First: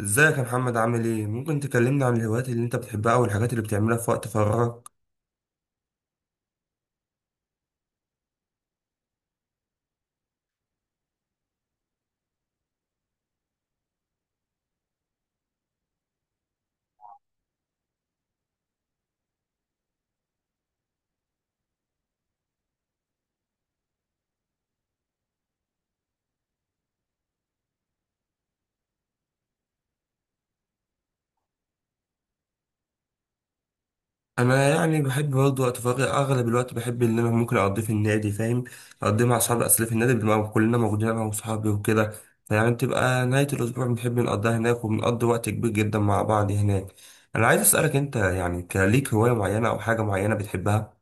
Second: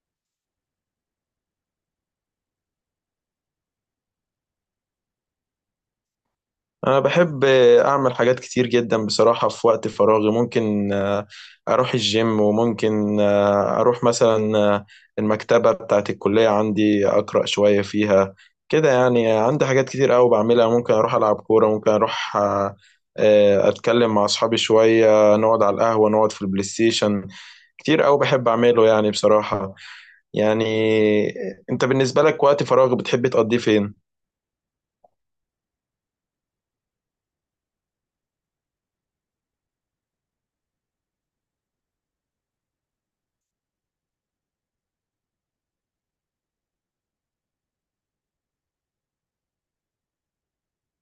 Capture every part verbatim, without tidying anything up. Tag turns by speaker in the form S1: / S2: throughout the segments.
S1: ازيك يا محمد، عامل ايه؟ ممكن تكلمنا عن الهوايات اللي انت بتحبها او الحاجات اللي بتعملها في وقت فراغك؟
S2: أنا بحب أعمل حاجات كتير جدا بصراحة في وقت فراغي ممكن آه، أروح الجيم، وممكن آه، أروح مثلا آه، المكتبة بتاعت الكلية عندي أقرأ شوية فيها كده. يعني عندي حاجات كتير أوي بعملها، ممكن أروح ألعب كورة، ممكن أروح آه، آه، أتكلم مع أصحابي شوية، نقعد على القهوة، نقعد في البلاي ستيشن. كتير أوي بحب أعمله يعني بصراحة. يعني آه، أنت بالنسبة لك وقت فراغ بتحب تقضيه فين؟
S1: انا يعني بحب برضه وقت فراغي. اغلب الوقت بحب ان انا ممكن اقضيه في النادي. فاهم؟ اقضيه مع اصحابي، اصل في النادي بنبقى كلنا موجودين انا واصحابي وكده. فيعني بتبقى نهاية الاسبوع بنحب نقضيها هناك، وبنقضي وقت كبير جدا مع بعض هناك. انا عايز اسألك انت، يعني كليك هواية معينة او حاجة معينة بتحبها؟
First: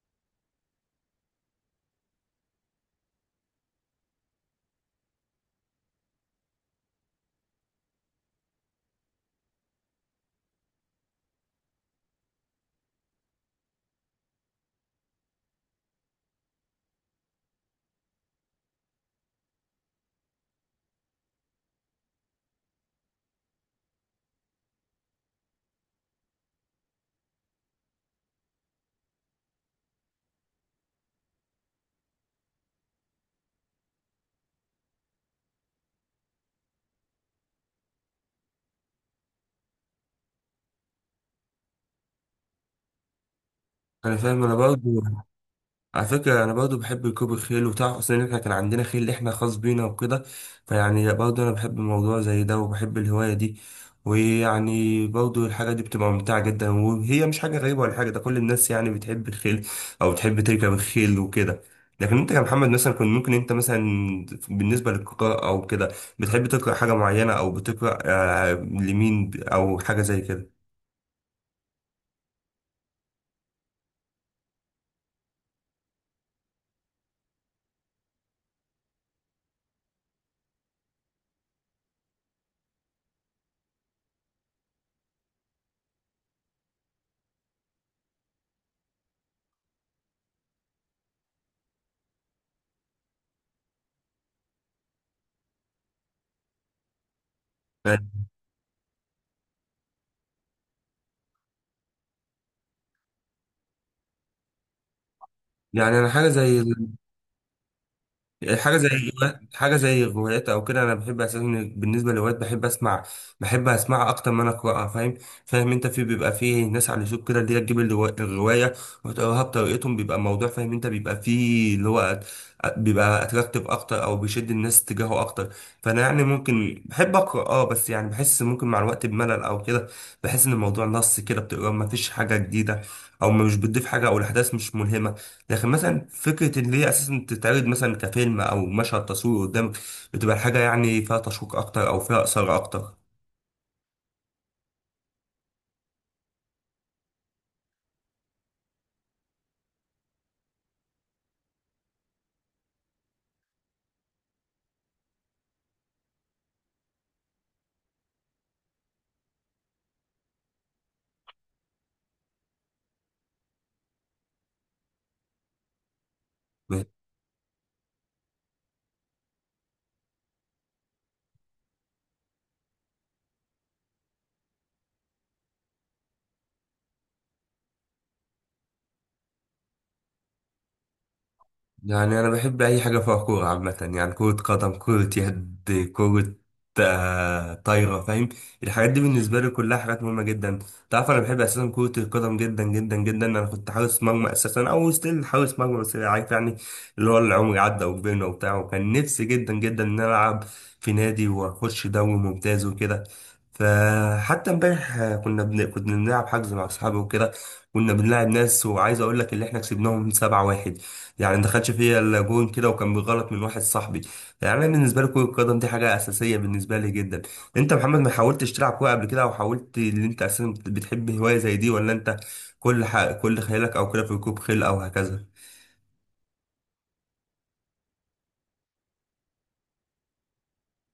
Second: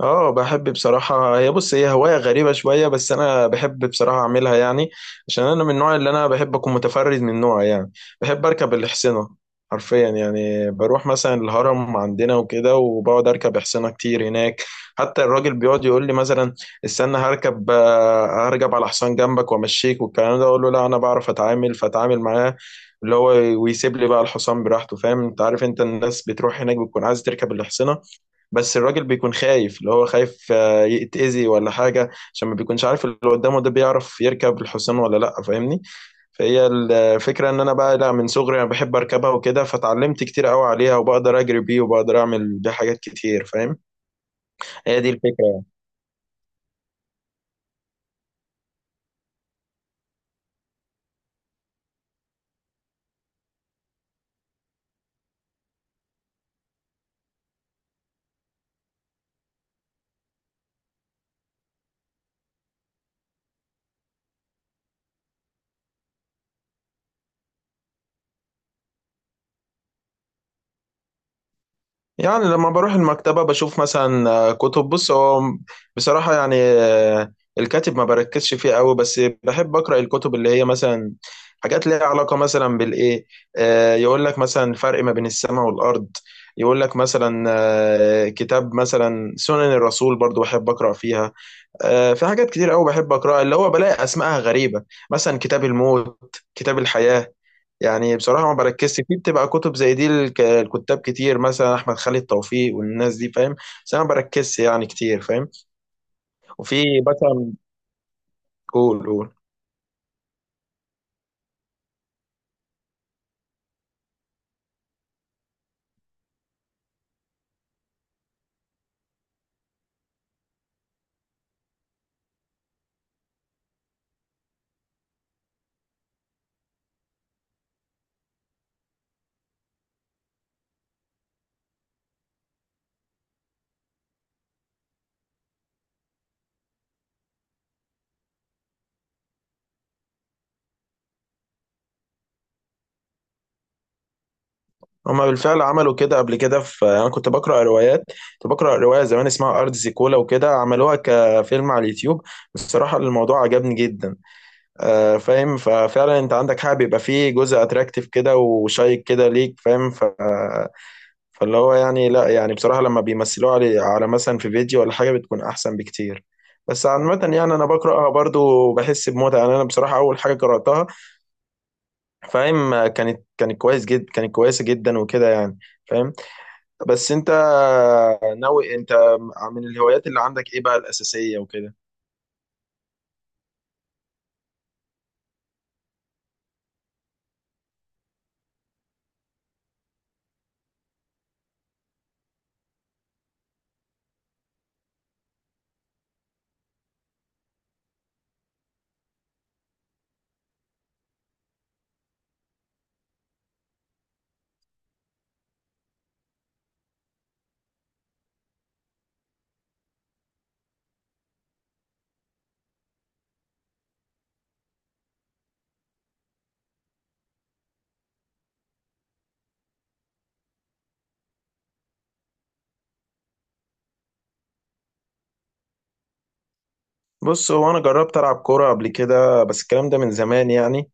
S2: اه، بحب بصراحة. هي بص، هي هواية غريبة شوية بس أنا بحب بصراحة أعملها، يعني عشان أنا من النوع اللي أنا بحب أكون متفرد من نوعي يعني. بحب أركب الحصينة، حرفيا يعني بروح مثلا الهرم عندنا وكده وبقعد أركب حصينة كتير هناك. حتى الراجل بيقعد يقول لي مثلا: استنى هركب، آه، هركب على حصان جنبك وأمشيك والكلام ده. أقول له: لا، أنا بعرف أتعامل، فأتعامل معاه اللي هو، ويسيب لي بقى الحصان براحته. فاهم؟ أنت عارف، أنت الناس بتروح هناك بتكون عايز تركب الحصينة، بس الراجل بيكون خايف، اللي هو خايف آه، يتأذي ولا حاجة، عشان ما بيكونش عارف اللي قدامه ده بيعرف يركب الحصان ولا لأ. فاهمني؟ فهي الفكرة إن أنا بقى لا، من صغري أنا بحب أركبها وكده، فتعلمت كتير قوي عليها وبقدر أجري بيه وبقدر أعمل بيه حاجات كتير. فاهم؟
S1: انا فاهم، انا
S2: هي
S1: برضه.
S2: دي الفكرة.
S1: على فكرة أنا برضو بحب ركوب الخيل، وتعرف أصلا إن إحنا كان عندنا خيل إحنا خاص بينا وكده. فيعني برضو أنا بحب الموضوع زي ده وبحب الهواية دي. ويعني برضو الحاجة دي بتبقى ممتعة جدا، وهي مش حاجة غريبة ولا حاجة، ده كل الناس يعني بتحب الخيل أو بتحب تركب الخيل وكده. لكن أنت كمحمد مثلا، كنت ممكن أنت مثلا بالنسبة للقراءة أو كده بتحب تقرأ حاجة معينة، أو بتقرأ آه، لمين أو حاجة زي كده؟
S2: يعني لما بروح المكتبة بشوف مثلا آه، كتب. بص، هو بصراحة يعني آه، الكاتب ما بركزش فيه قوي، بس بحب أقرأ الكتب اللي هي مثلا حاجات ليها علاقة مثلا بالإيه. آه، يقول لك مثلا فرق ما بين السماء والأرض، يقول لك مثلا آه، كتاب مثلا سنن الرسول، برضو بحب أقرأ فيها. آه، في حاجات كتير قوي بحب أقرأها اللي هو بلاقي أسمائها غريبة، مثلا كتاب الموت، كتاب الحياة. يعني بصراحة ما بركزش فيه، بتبقى كتب زي دي. الك- الكتاب كتير مثلا أحمد خالد توفيق والناس دي، فاهم؟ بس أنا ما بركزش يعني كتير. فاهم؟
S1: يعني انا حاجه زي
S2: وفي مثلا.
S1: حاجه زي
S2: قول، قول.
S1: حاجه زي الروايات او كده. انا بحب اساسا، بالنسبه للروايات بحب اسمع بحب اسمعها اكتر ما انا اقراها. فاهم؟ فاهم انت؟ في بيبقى فيه ناس على اليوتيوب كده اللي هي تجيب الروا- الروايه وتقراها بطريقتهم. بيبقى الموضوع، فاهم انت، بيبقى فيه اللي هو أت- بيبقى اتراكتيف اكتر او بيشد الناس تجاهه اكتر. فانا يعني ممكن بحب اقرا، اه بس يعني بحس ممكن مع الوقت بملل او كده. بحس ان الموضوع نص كده، بتقرا ما فيش حاجه جديده او مش بتضيف حاجه، او الاحداث مش ملهمه. لكن مثلا فكرة إن هي أساسا تتعرض مثلا كفيلم أو مشهد تصوير قدامك، بتبقى حاجة يعني فيها تشويق أكتر أو فيها إثارة أكتر.
S2: هما بالفعل عملوا كده قبل كده، في أنا كنت بقرأ روايات، كنت بقرأ رواية زمان اسمها أرض زيكولا وكده، عملوها كفيلم على اليوتيوب. بصراحة الموضوع عجبني جدا. آه، فاهم؟ ففعلا أنت عندك حاجة بيبقى فيه جزء أتراكتيف كده وشيق كده ليك. فاهم؟ ف فاللي هو يعني لا، يعني بصراحة لما بيمثلوها على على مثلا في فيديو ولا حاجة بتكون أحسن بكتير. بس عامة يعني أنا بقرأها برضو وبحس بمتعة يعني. أنا بصراحة أول حاجة قرأتها، فاهم، كانت كانت كويس جدا، كانت كويسة جدا وكده يعني. فاهم؟ بس أنت ناوي أنت، من الهوايات اللي عندك إيه بقى الأساسية وكده؟
S1: يعني أنا بحب أي حاجة فيها كورة عامة، يعني كرة قدم، كرة يد، كرة آه، طايرة. فاهم؟ الحاجات دي بالنسبة لي كلها حاجات مهمة جدا. تعرف أنا بحب أساسا كرة القدم جدا جدا جدا. أنا كنت حارس مرمى أساسا، أو ستيل حارس مرمى. بس يعني عارف يعني اللي هو العمر عدى وكبرنا وبتاع، وكان نفسي جدا جدا إن أنا ألعب في نادي وأخش دوري ممتاز وكده. فحتى امبارح آه، كنا بن... كنا بنلعب حجز مع أصحابي وكده. كنا بنلعب ناس، وعايز أقول لك اللي إحنا كسبناهم سبعة واحد. يعني ما دخلش فيا الا جون كده، وكان بغلط من واحد صاحبي. يعني انا بالنسبه لي كره القدم دي حاجه اساسيه بالنسبه لي جدا. انت يا محمد ما حاولتش تلعب كوره قبل كده، او حاولت ان انت اساسا بتحب هوايه زي دي؟ ولا انت كل ح... كل خيالك او كده في ركوب خيل او هكذا؟
S2: بص، هو انا جربت العب كوره قبل كده، بس الكلام ده من زمان يعني،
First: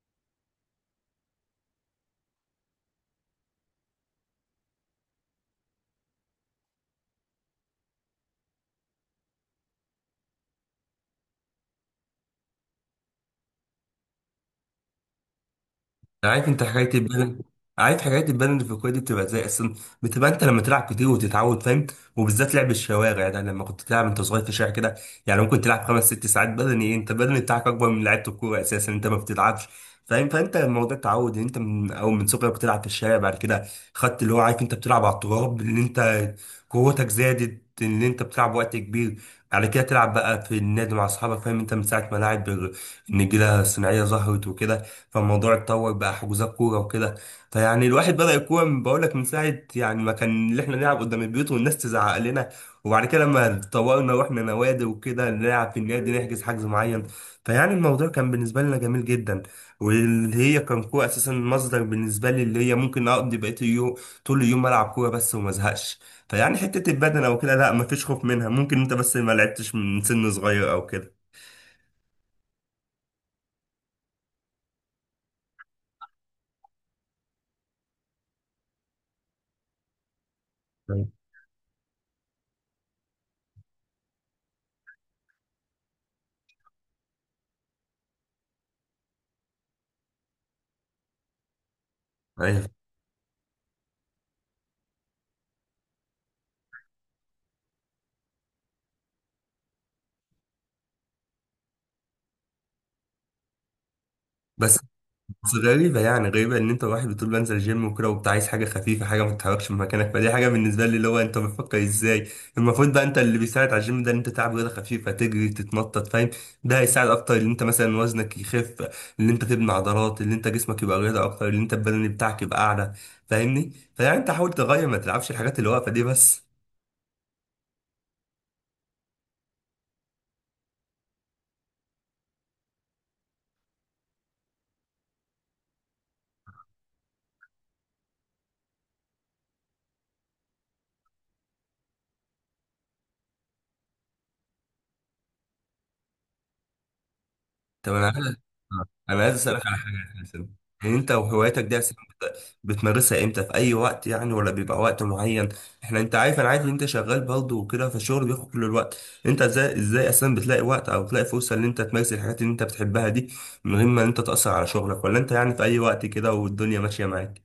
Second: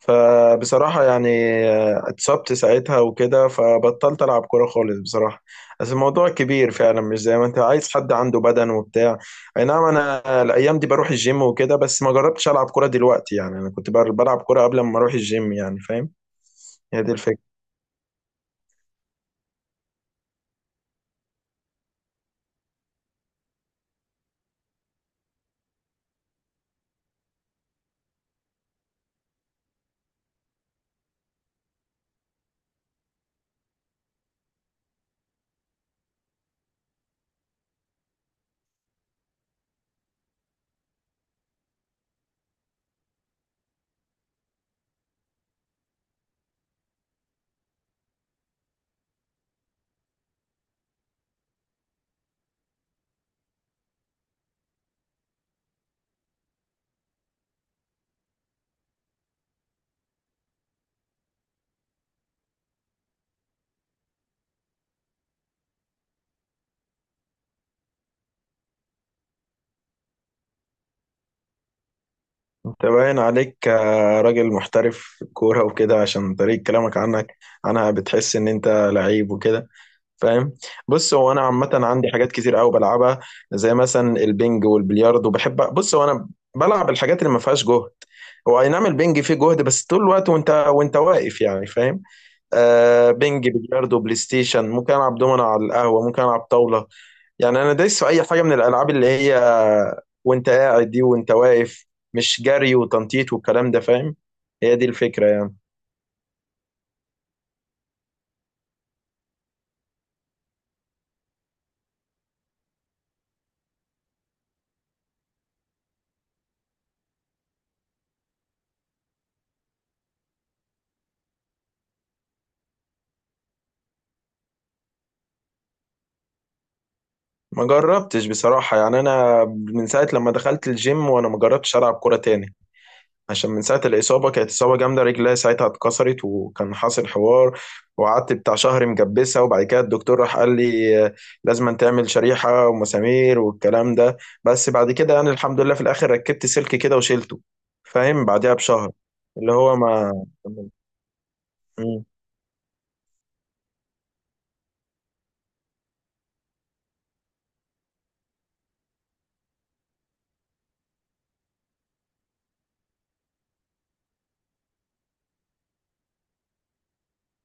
S2: فبصراحه يعني آه، اتصبت ساعتها وكده فبطلت العب كوره خالص بصراحه. بس الموضوع كبير فعلا، مش زي ما انت عايز حد عنده بدن وبتاع. اي نعم، انا الايام دي بروح الجيم وكده، بس ما جربتش العب كوره دلوقتي، يعني انا كنت بر- بلعب كوره قبل ما اروح الجيم يعني. فاهم؟
S1: عارف انت حكايه
S2: هي دي
S1: البدن
S2: الفكره.
S1: عارف حكايه البدن اللي في الكوره دي، بتبقى زي اصلا. بتبقى انت لما تلعب كتير وتتعود، فاهم؟ وبالذات لعب الشوارع ده، لما كنت تلعب انت صغير في الشارع كده. يعني ممكن تلعب خمس ست ساعات بدني. انت البدن بتاعك اكبر من لعيبه الكوره اساسا، انت ما بتتعبش. فاهم؟ فانت الموضوع تعود، انت من او من صغرك بتلعب في الشارع. بعد كده خدت اللي هو، عارف انت بتلعب على التراب، اللي انت قوتك زادت ان انت بتلعب وقت كبير. على كده تلعب بقى في النادي مع اصحابك. فاهم انت؟ من ساعه ما لاعب النجيله الصناعيه ظهرت وكده، فالموضوع اتطور بقى حجوزات كوره وكده. فيعني الواحد بدأ الكوره من- بقول لك من ساعه، يعني ما كان اللي احنا نلعب قدام البيوت والناس تزعق لنا. وبعد كده لما اتطورنا واحنا نوادي وكده، نلعب في النادي، نحجز حجز معين. فيعني الموضوع كان بالنسبه لنا جميل جدا. واللي هي كان كوره اساسا مصدر بالنسبه لي، اللي هي ممكن اقضي بقيه اليوم طول اليوم العب كوره بس وما ازهقش. فيعني حته البدن او كده لا، ما فيش خوف منها. ممكن انت بس ما لعبتش من سن صغير او كده.
S2: انت باين عليك آه، راجل محترف في الكوره وكده، عشان طريقه كلامك عنك عنها بتحس ان انت لعيب وكده. فاهم؟ بص، هو انا عامه عندي حاجات كتير قوي بلعبها، زي مثلا البنج والبلياردو. بحب، بص، هو انا بلعب الحاجات اللي ما فيهاش جهد. هو اي نعم البنج فيه جهد، بس طول الوقت وانت وانت واقف يعني. فاهم؟
S1: أيوة.
S2: آه، بنج، بلياردو، بلاي ستيشن، ممكن العب دومنا على القهوه، ممكن العب طاوله. يعني انا دايس في اي حاجه من الالعاب اللي هي وانت قاعد دي، وانت واقف، مش جري وتنطيط والكلام ده. فاهم؟ هي
S1: بس
S2: دي الفكره يعني.
S1: بس غريبة يعني، غريبة ان انت واحد بتقول بنزل جيم وكده وبتاع، عايز حاجة خفيفة، حاجة ما تتحركش من مكانك. فدي حاجة بالنسبة لي اللي هو انت بتفكر ازاي. المفروض بقى انت اللي بيساعد على الجيم ده ان انت تلعب رياضة خفيفة، تجري تتنطط. فاهم؟ ده هيساعد اكتر ان انت مثلا وزنك يخف، ان انت تبني عضلات، ان انت جسمك يبقى رياضة اكتر، ان انت البدني بتاعك يبقى اعلى. فاهمني؟ فيعني انت حاول تغير، ما تلعبش الحاجات اللي واقفة دي بس.
S2: ما جربتش بصراحة، يعني أنا من ساعة لما دخلت الجيم وأنا ما جربتش ألعب كورة تاني، عشان من ساعة الإصابة، كانت إصابة جامدة، رجلي ساعتها اتكسرت وكان حاصل حوار. وقعدت بتاع شهر مجبسة، وبعد كده الدكتور راح قال لي آه، لازم تعمل شريحة ومسامير والكلام ده، بس بعد كده يعني الحمد لله في الآخر ركبت سلك كده وشيلته.
S1: طب انا
S2: فاهم؟
S1: عايز آه.
S2: بعدها بشهر
S1: انا عايز
S2: اللي
S1: اسالك على
S2: هو ما.
S1: حاجه اساسا. يعني انت وهوايتك دي اساسا بت- بتمارسها امتى، في اي وقت يعني، ولا بيبقى وقت معين؟ احنا، انت عارف، انا عارف ان انت شغال برضه وكده، فالشغل بياخد كل الوقت. انت ازاي ازاي اساسا بتلاقي وقت او بتلاقي فرصه ان انت تمارس الحاجات اللي انت بتحبها دي من غير ما انت تاثر على شغلك، ولا انت يعني في اي وقت كده والدنيا ماشيه معاك؟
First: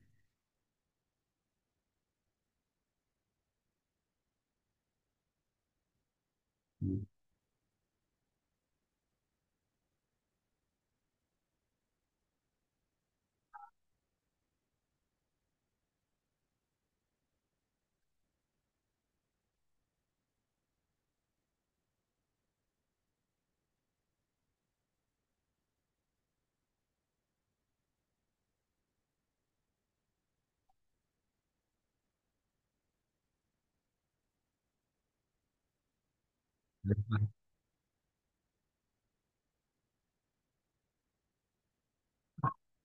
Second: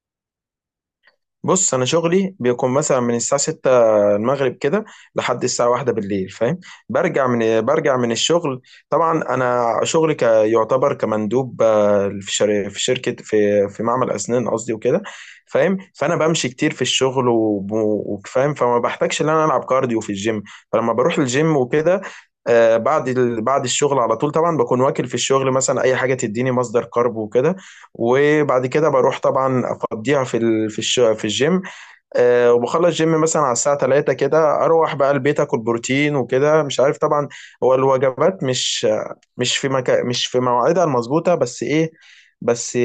S2: بص، انا شغلي بيكون مثلا من الساعه ستة المغرب كده لحد الساعه واحدة بالليل. فاهم؟ برجع من برجع من الشغل. طبعا انا شغلي ك- يعتبر كمندوب آه، في شر- في شركه في في معمل اسنان قصدي وكده. فاهم؟ فانا بمشي كتير في الشغل وب- وفاهم، فما بحتاجش ان انا العب كارديو في الجيم. فلما بروح الجيم وكده آه، بعد ال- بعد الشغل على طول، طبعا بكون واكل في الشغل مثلا اي حاجه تديني مصدر كارب وكده، وبعد كده بروح طبعا افضيها في ال- في الش- في الجيم. أه، وبخلص جيم مثلا على الساعه تلاتة كده، اروح بقى البيت اكل بروتين وكده، مش عارف طبعا، هو الوجبات مش مش في مكا مش في مواعيدها المظبوطه. بس ايه، بس،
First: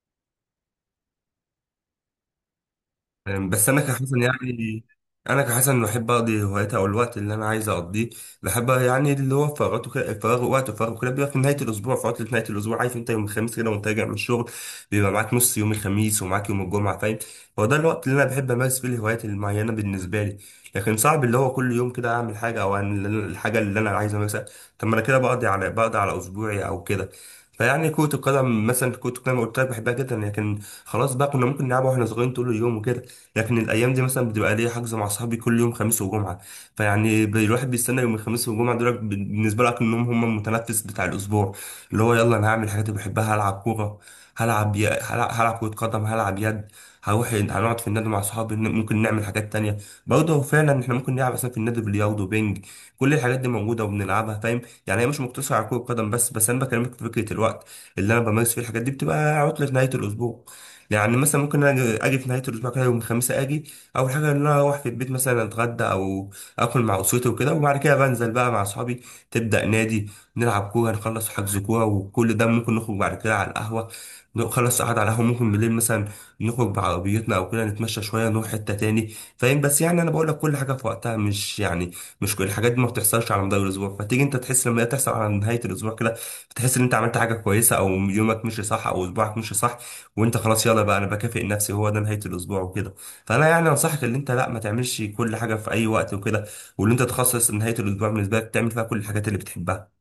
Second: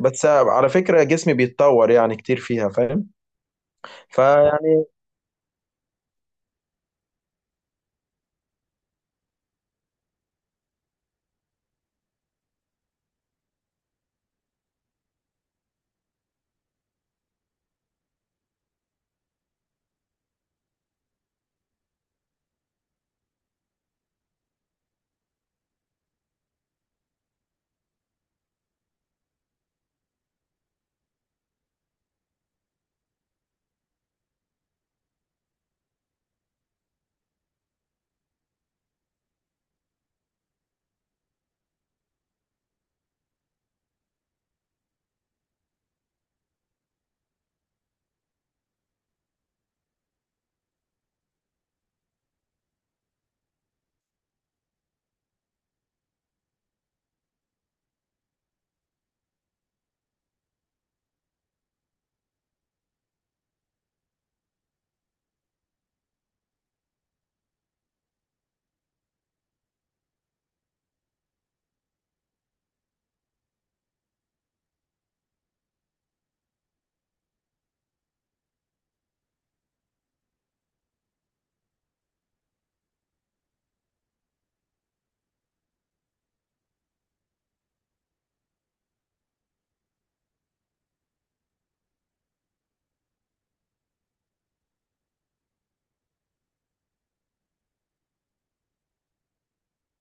S2: بس على فكره جسمي بيتطور يعني كتير فيها. فاهم؟
S1: أم، بس انا كحسن
S2: فيعني.
S1: يعني انا كحسن بحب اقضي هوايتي او الوقت اللي انا عايز اقضيه. بحب يعني اللي هو فراغاته كده، الفراغ وقت الفراغ كده بيبقى في نهايه الاسبوع، في عطله نهايه الاسبوع. عارف انت يوم الخميس كده وانت راجع من الشغل، بيبقى معاك نص يوم الخميس ومعاك يوم الجمعه. فاهم؟ هو ده الوقت اللي انا بحب امارس فيه الهوايات المعينه بالنسبه لي. لكن صعب اللي هو كل يوم كده اعمل حاجه، او أعمل الحاجه اللي انا عايز امارسها. طب ما انا كده بقضي على بقضي على اسبوعي او كده. فيعني كرة القدم مثلا، كرة القدم قلت لك بحبها جدا، لكن خلاص بقى، كنا ممكن نلعبها واحنا صغيرين طول اليوم وكده. لكن الايام دي مثلا بتبقى ليا حجز مع صحابي كل يوم خميس وجمعه. فيعني ب- الواحد بيستنى يوم الخميس والجمعه دول. ب- بالنسبه لك انهم هم المتنفس بتاع الاسبوع، اللي هو يلا انا هعمل الحاجات اللي بحبها. هلعب كوره، هلعب ي... هلعب, هلعب كره قدم، هلعب يد. هروح هنقعد في النادي مع صحابي، ن- ممكن نعمل حاجات تانية. برضه فعلا احنا ممكن نلعب مثلا في النادي بلياردو، بينج. كل الحاجات دي موجوده وبنلعبها. فاهم؟ يعني هي مش مقتصره على كره قدم بس. بس انا بكلمك في فكره الوقت اللي انا بمارس فيه الحاجات دي، بتبقى عطله نهايه الاسبوع. يعني مثلا ممكن اجي أجي في نهايه الاسبوع كده. يوم الخميس اجي، اول حاجه ان انا اروح في البيت مثلا اتغدى او اكل مع اسرتي وكده، وبعد كده بنزل بقى مع اصحابي. تبدا نادي، نلعب كوره، نخلص حجز كوره، وكل ده ممكن نخرج بعد كده على القهوه. نخلص قعد على القهوه، ممكن بالليل مثلا نخرج بعربيتنا او كده، نتمشى شويه، نروح حته تاني. فاهم؟ بس يعني انا بقول لك كل حاجه في وقتها. مش يعني مش كل الحاجات دي ما بتحصلش على مدار الاسبوع، فتيجي انت تحس لما هي تحصل على نهايه الاسبوع كده، بتحس ان انت عملت حاجه كويسه، او يومك مشي صح، او اسبوعك مشي صح، وانت خلاص يلا بقى انا بكافئ نفسي، هو ده نهايه الاسبوع وكده. فانا يعني انصحك ان انت لا، ما تعملش كل حاجه في اي وقت وكده، وان انت تخصص نهايه الاسبوع بالنسبه لك تعمل فيها كل الحاجات اللي بتحبها.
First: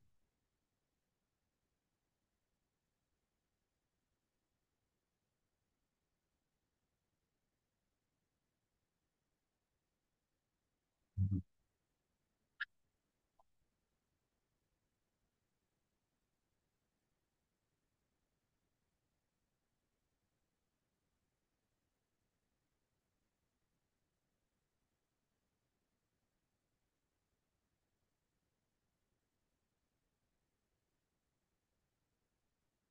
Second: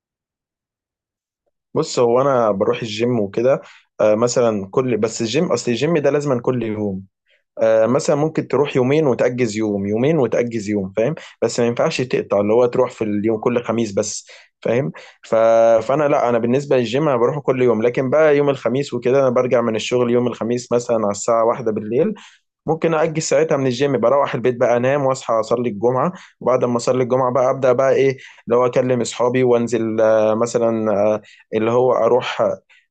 S2: بص، هو انا بروح الجيم وكده أه مثلا كل. بس الجيم، اصل الجيم ده لازما كل يوم، آه، مثلا ممكن تروح يومين وتأجز يوم، يومين وتأجز يوم. فاهم؟ بس ما ينفعش تقطع اللي هو تروح في اليوم كل خميس بس. فاهم؟ ف... فانا لا، انا بالنسبه للجيم انا بروحه كل يوم، لكن بقى يوم الخميس وكده انا برجع من الشغل يوم الخميس مثلا على الساعه واحدة بالليل. ممكن أأجل ساعتها من الجيم، بروح البيت بقى أنام وأصحى أصلي الجمعة، وبعد ما أصلي الجمعة بقى أبدأ بقى إيه، اللي هو أكلم أصحابي وأنزل آه، مثلا آه، اللي هو أروح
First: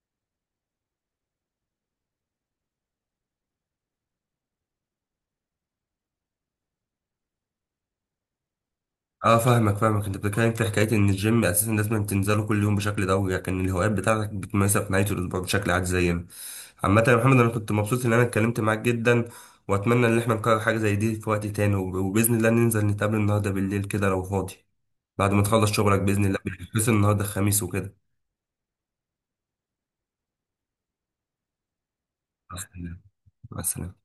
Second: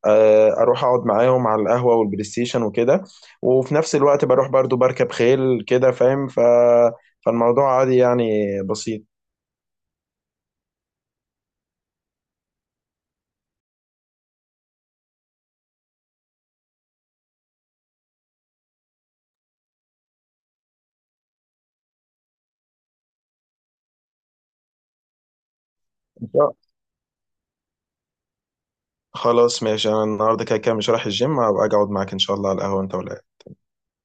S2: آه، أروح أقعد معاهم على القهوة والبلاي ستيشن وكده. وفي نفس الوقت بروح برضو بركب خيل كده. فاهم؟ ف... فالموضوع عادي يعني بسيط.
S1: اه، فاهمك فاهمك انت بتتكلم في حكايه ان الجيم اساسا لازم تنزله كل يوم بشكل دوري، لكن الهوايات بتاعتك بتمارسها في نهايه الاسبوع بشكل عادي زينا. عامه يا محمد، انا كنت مبسوط ان انا اتكلمت معاك جدا، واتمنى ان احنا نكرر حاجه زي دي في وقت تاني. وب- وباذن الله ننزل نتقابل النهارده بالليل كده لو فاضي، بعد ما تخلص شغلك باذن
S2: إن
S1: الله.
S2: شاء-
S1: بس النهارده الخميس وكده.
S2: خلاص ماشي، أنا النهاردة كده كده مش رايح الجيم، هبقى أجي أقعد معاك إن شاء الله
S1: مع
S2: على القهوة، أنت
S1: السلامه.
S2: ولا
S1: مع السلامة.